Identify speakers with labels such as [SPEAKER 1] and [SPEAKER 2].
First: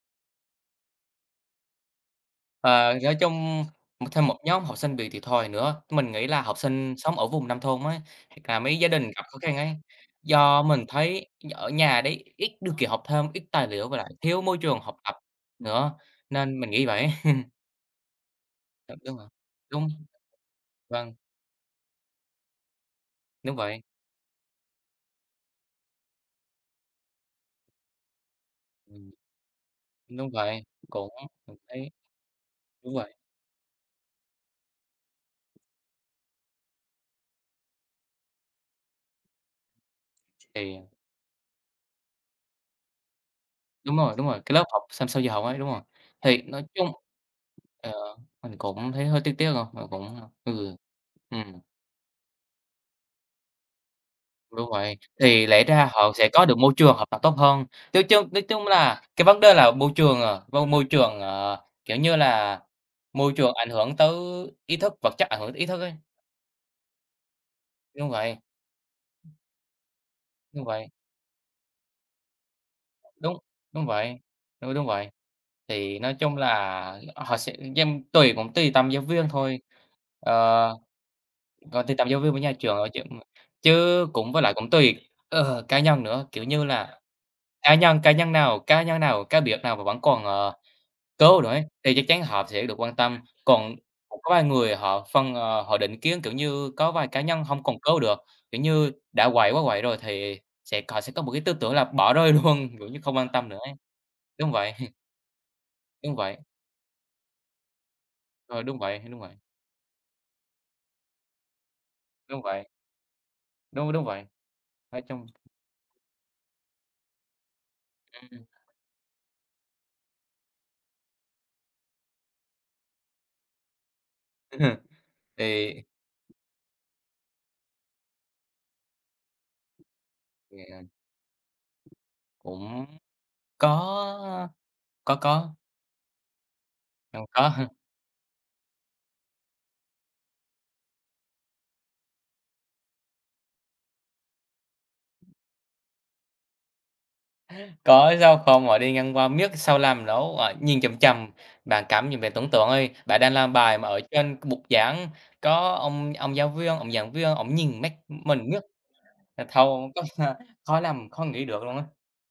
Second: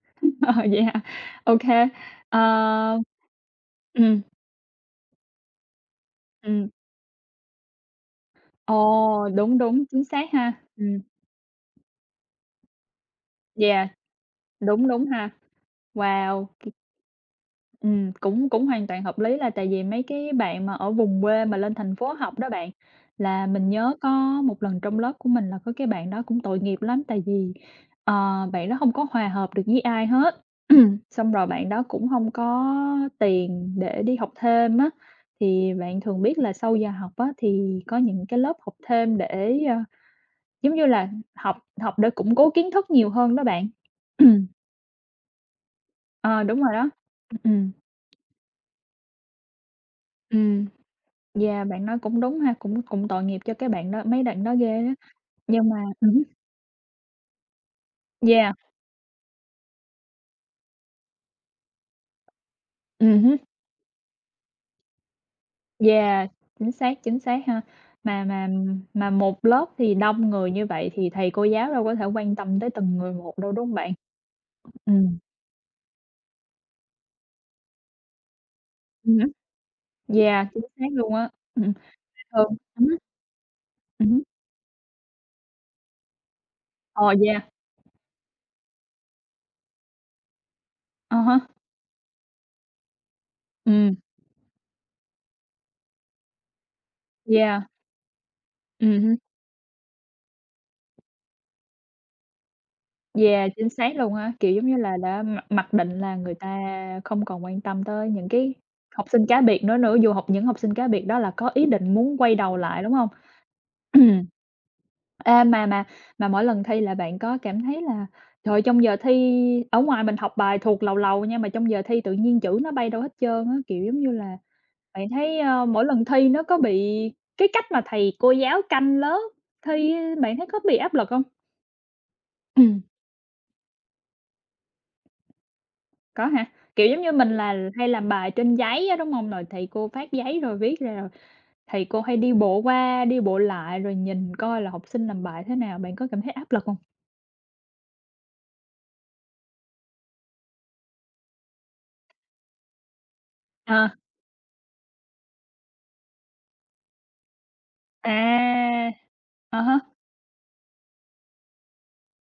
[SPEAKER 1] Ờ, vậy hả? Ô kê, ờ
[SPEAKER 2] Ờ, nói chung
[SPEAKER 1] ừm.
[SPEAKER 2] thêm một nhóm học sinh bị thiệt thòi nữa, mình nghĩ là học
[SPEAKER 1] Ừm.
[SPEAKER 2] sinh sống ở vùng nông thôn á, hoặc mấy gia đình gặp
[SPEAKER 1] Ồ,
[SPEAKER 2] khó khăn
[SPEAKER 1] đúng,
[SPEAKER 2] ấy,
[SPEAKER 1] đúng, chính xác ha.
[SPEAKER 2] do mình
[SPEAKER 1] Ừm.
[SPEAKER 2] thấy ở nhà đấy ít điều kiện học thêm, ít tài
[SPEAKER 1] Yeah,
[SPEAKER 2] liệu với lại thiếu môi trường
[SPEAKER 1] đúng,
[SPEAKER 2] học
[SPEAKER 1] đúng
[SPEAKER 2] tập
[SPEAKER 1] ha.
[SPEAKER 2] nữa,
[SPEAKER 1] Wow!
[SPEAKER 2] nên mình
[SPEAKER 1] [unintelligible]
[SPEAKER 2] nghĩ vậy á.
[SPEAKER 1] Ừm, cũng cũng hoàn
[SPEAKER 2] À,
[SPEAKER 1] toàn
[SPEAKER 2] đúng
[SPEAKER 1] hợp
[SPEAKER 2] rồi,
[SPEAKER 1] lý là tại vì
[SPEAKER 2] đúng.
[SPEAKER 1] mấy cái bạn mà ở
[SPEAKER 2] Vâng.
[SPEAKER 1] vùng quê mà lên thành phố học đó bạn là
[SPEAKER 2] Đúng
[SPEAKER 1] mình
[SPEAKER 2] vậy.
[SPEAKER 1] nhớ có một lần trong lớp của mình là có cái bạn đó cũng tội nghiệp lắm tại vì, ờ, bạn đó hông có
[SPEAKER 2] Ừm.
[SPEAKER 1] hòa hợp được với ai
[SPEAKER 2] Đúng
[SPEAKER 1] hết,
[SPEAKER 2] vậy, cũng
[SPEAKER 1] xong rồi
[SPEAKER 2] cũng
[SPEAKER 1] bạn đó
[SPEAKER 2] thấy
[SPEAKER 1] cũng hông có
[SPEAKER 2] Đúng vậy.
[SPEAKER 1] tiền để đi học thêm á, thì bạn thường biết là sau giờ học á thì có những cái lớp học thêm để, a, giống
[SPEAKER 2] Thì
[SPEAKER 1] như là, học học để củng cố kiến thức nhiều hơn đó bạn.
[SPEAKER 2] Đúng rồi, đúng rồi, cái lớp học sau sau giờ học ấy, đúng rồi. Thì
[SPEAKER 1] Ờ, đúng
[SPEAKER 2] nói
[SPEAKER 1] rồi
[SPEAKER 2] chung,
[SPEAKER 1] đó, ừm, ừm.
[SPEAKER 2] ờ, mình cũng thấy hơi tiếc tiếc rồi, mình cũng
[SPEAKER 1] Ừm,
[SPEAKER 2] ừ, ừm.
[SPEAKER 1] yeah, bạn nói cũng đúng ha, cũng cũng tội nghiệp cho cái bạn đó mấy bạn đó
[SPEAKER 2] Đúng
[SPEAKER 1] ghê á,
[SPEAKER 2] vậy, thì lẽ
[SPEAKER 1] nhưng mà
[SPEAKER 2] ra
[SPEAKER 1] ừm
[SPEAKER 2] họ
[SPEAKER 1] hưm.
[SPEAKER 2] sẽ có được môi trường hợp tập tốt hơn, nói chung nói
[SPEAKER 1] Yeah.
[SPEAKER 2] chung là cái vấn đề là môi trường, ờ, môi môi trường, ờ, kiểu như là,
[SPEAKER 1] Ừm
[SPEAKER 2] môi
[SPEAKER 1] hứm.
[SPEAKER 2] trường ảnh hưởng tới ý thức vật chất ảnh hưởng tới ý thức ấy.
[SPEAKER 1] Yeah. Chính xác, chính xác ha.
[SPEAKER 2] Đúng
[SPEAKER 1] Mà
[SPEAKER 2] vậy.
[SPEAKER 1] mà mà một lớp thì đông người
[SPEAKER 2] Đúng
[SPEAKER 1] như
[SPEAKER 2] vậy.
[SPEAKER 1] vậy thì thầy cô giáo đâu có thể quan tâm tới từng người một
[SPEAKER 2] Đúng,
[SPEAKER 1] đâu, đúng hông
[SPEAKER 2] đúng
[SPEAKER 1] bạn?
[SPEAKER 2] vậy, ư, đúng vậy.
[SPEAKER 1] Ừm.
[SPEAKER 2] Thì nói chung là họ sẽ dành tùy cũng tùy tâm giáo
[SPEAKER 1] Ừm
[SPEAKER 2] viên
[SPEAKER 1] hứm.
[SPEAKER 2] thôi,
[SPEAKER 1] Yeah, chính
[SPEAKER 2] ờ,
[SPEAKER 1] xác luôn á. Ừm,
[SPEAKER 2] tùy tâm giáo viên với nhà trường, ơ, chứ
[SPEAKER 1] [unintelligible] ừm
[SPEAKER 2] ừm, chứ
[SPEAKER 1] hứm.
[SPEAKER 2] cũng với lại cũng tùy, ờ, cá nhân nữa, kiểu như là,
[SPEAKER 1] Ờ, yeah.
[SPEAKER 2] cá nhân cá nhân nào cá nhân nào cá biệt nào mà vẫn còn, ờ,
[SPEAKER 1] À
[SPEAKER 2] cố
[SPEAKER 1] ha.
[SPEAKER 2] đổi ấy, thì chắc chắn họ sẽ được quan tâm, còn
[SPEAKER 1] Ừm.
[SPEAKER 2] [unintelligible] có vài người họ phân ờ, họ định kiến, kiểu như, có vài cá nhân hông
[SPEAKER 1] Yeah.
[SPEAKER 2] còn cứu được, kiểu như,
[SPEAKER 1] Ừm hưm.
[SPEAKER 2] đã quậy quá quậy rồi thì sẽ cò sẽ có một cái tư tưởng là bỏ rơi luôn, kiểu như, không quan tâm
[SPEAKER 1] Yeah,
[SPEAKER 2] nữa
[SPEAKER 1] chính
[SPEAKER 2] ấy,
[SPEAKER 1] xác luôn á,
[SPEAKER 2] đúng
[SPEAKER 1] kiểu, giống
[SPEAKER 2] vậy.
[SPEAKER 1] như là, đã mặc mặc định là
[SPEAKER 2] Đúng
[SPEAKER 1] người
[SPEAKER 2] vậy.
[SPEAKER 1] ta không còn quan tâm tới những cái
[SPEAKER 2] Ờ, đúng vậy,
[SPEAKER 1] học
[SPEAKER 2] đúng
[SPEAKER 1] sinh
[SPEAKER 2] vậy.
[SPEAKER 1] cá biệt đó nữa, dù học những học sinh cá biệt đó là có ý định muốn quay
[SPEAKER 2] Đúng
[SPEAKER 1] đầu
[SPEAKER 2] vậy.
[SPEAKER 1] lại, đúng hông?
[SPEAKER 2] Đúng, đúng vậy, nói chung
[SPEAKER 1] À, mà mà mà mỗi lần thi là bạn có cảm thấy là,
[SPEAKER 2] [unintelligible]
[SPEAKER 1] trời, trong giờ thi ở ngoài mình học bài thuộc làu làu nha mà trong giờ thi tự nhiên chữ nó bay đâu hết trơn á, kiểu giống như là, bạn thấy, ơ,
[SPEAKER 2] Thì
[SPEAKER 1] mỗi lần thi nó có bị cái cách mà thầy cô giáo canh lớp thi, bạn thấy
[SPEAKER 2] Thì
[SPEAKER 1] có bị áp lực hông? Ừm.
[SPEAKER 2] cũng có, có, có.
[SPEAKER 1] Có hả? Kiểu giống như,
[SPEAKER 2] Đâu
[SPEAKER 1] mình
[SPEAKER 2] có
[SPEAKER 1] là
[SPEAKER 2] ha.
[SPEAKER 1] hay làm bài trên giấy á, đúng hông? Rồi thầy cô phát giấy rồi viết ra, thầy cô hay đi bộ qua, đi bộ lại rồi nhìn coi là học sinh làm bài thế nào, bạn có cảm thấy áp lực hông?
[SPEAKER 2] Có, sao không, ở đây ngăn qua miết sao làm nổi, à, nhìn chằm chằm, bạn cảm nhận bạn tưởng tượng ơi, bạn đang làm bài mà
[SPEAKER 1] Ờ.
[SPEAKER 2] ở trên bục giảng có ông ông giáo viên, ông giảng viên, ổng nhìn mắt mình miết
[SPEAKER 1] À!
[SPEAKER 2] là
[SPEAKER 1] Ờ
[SPEAKER 2] thôi
[SPEAKER 1] hơ.
[SPEAKER 2] khỏi làm, khỏi nghĩ được luôn á.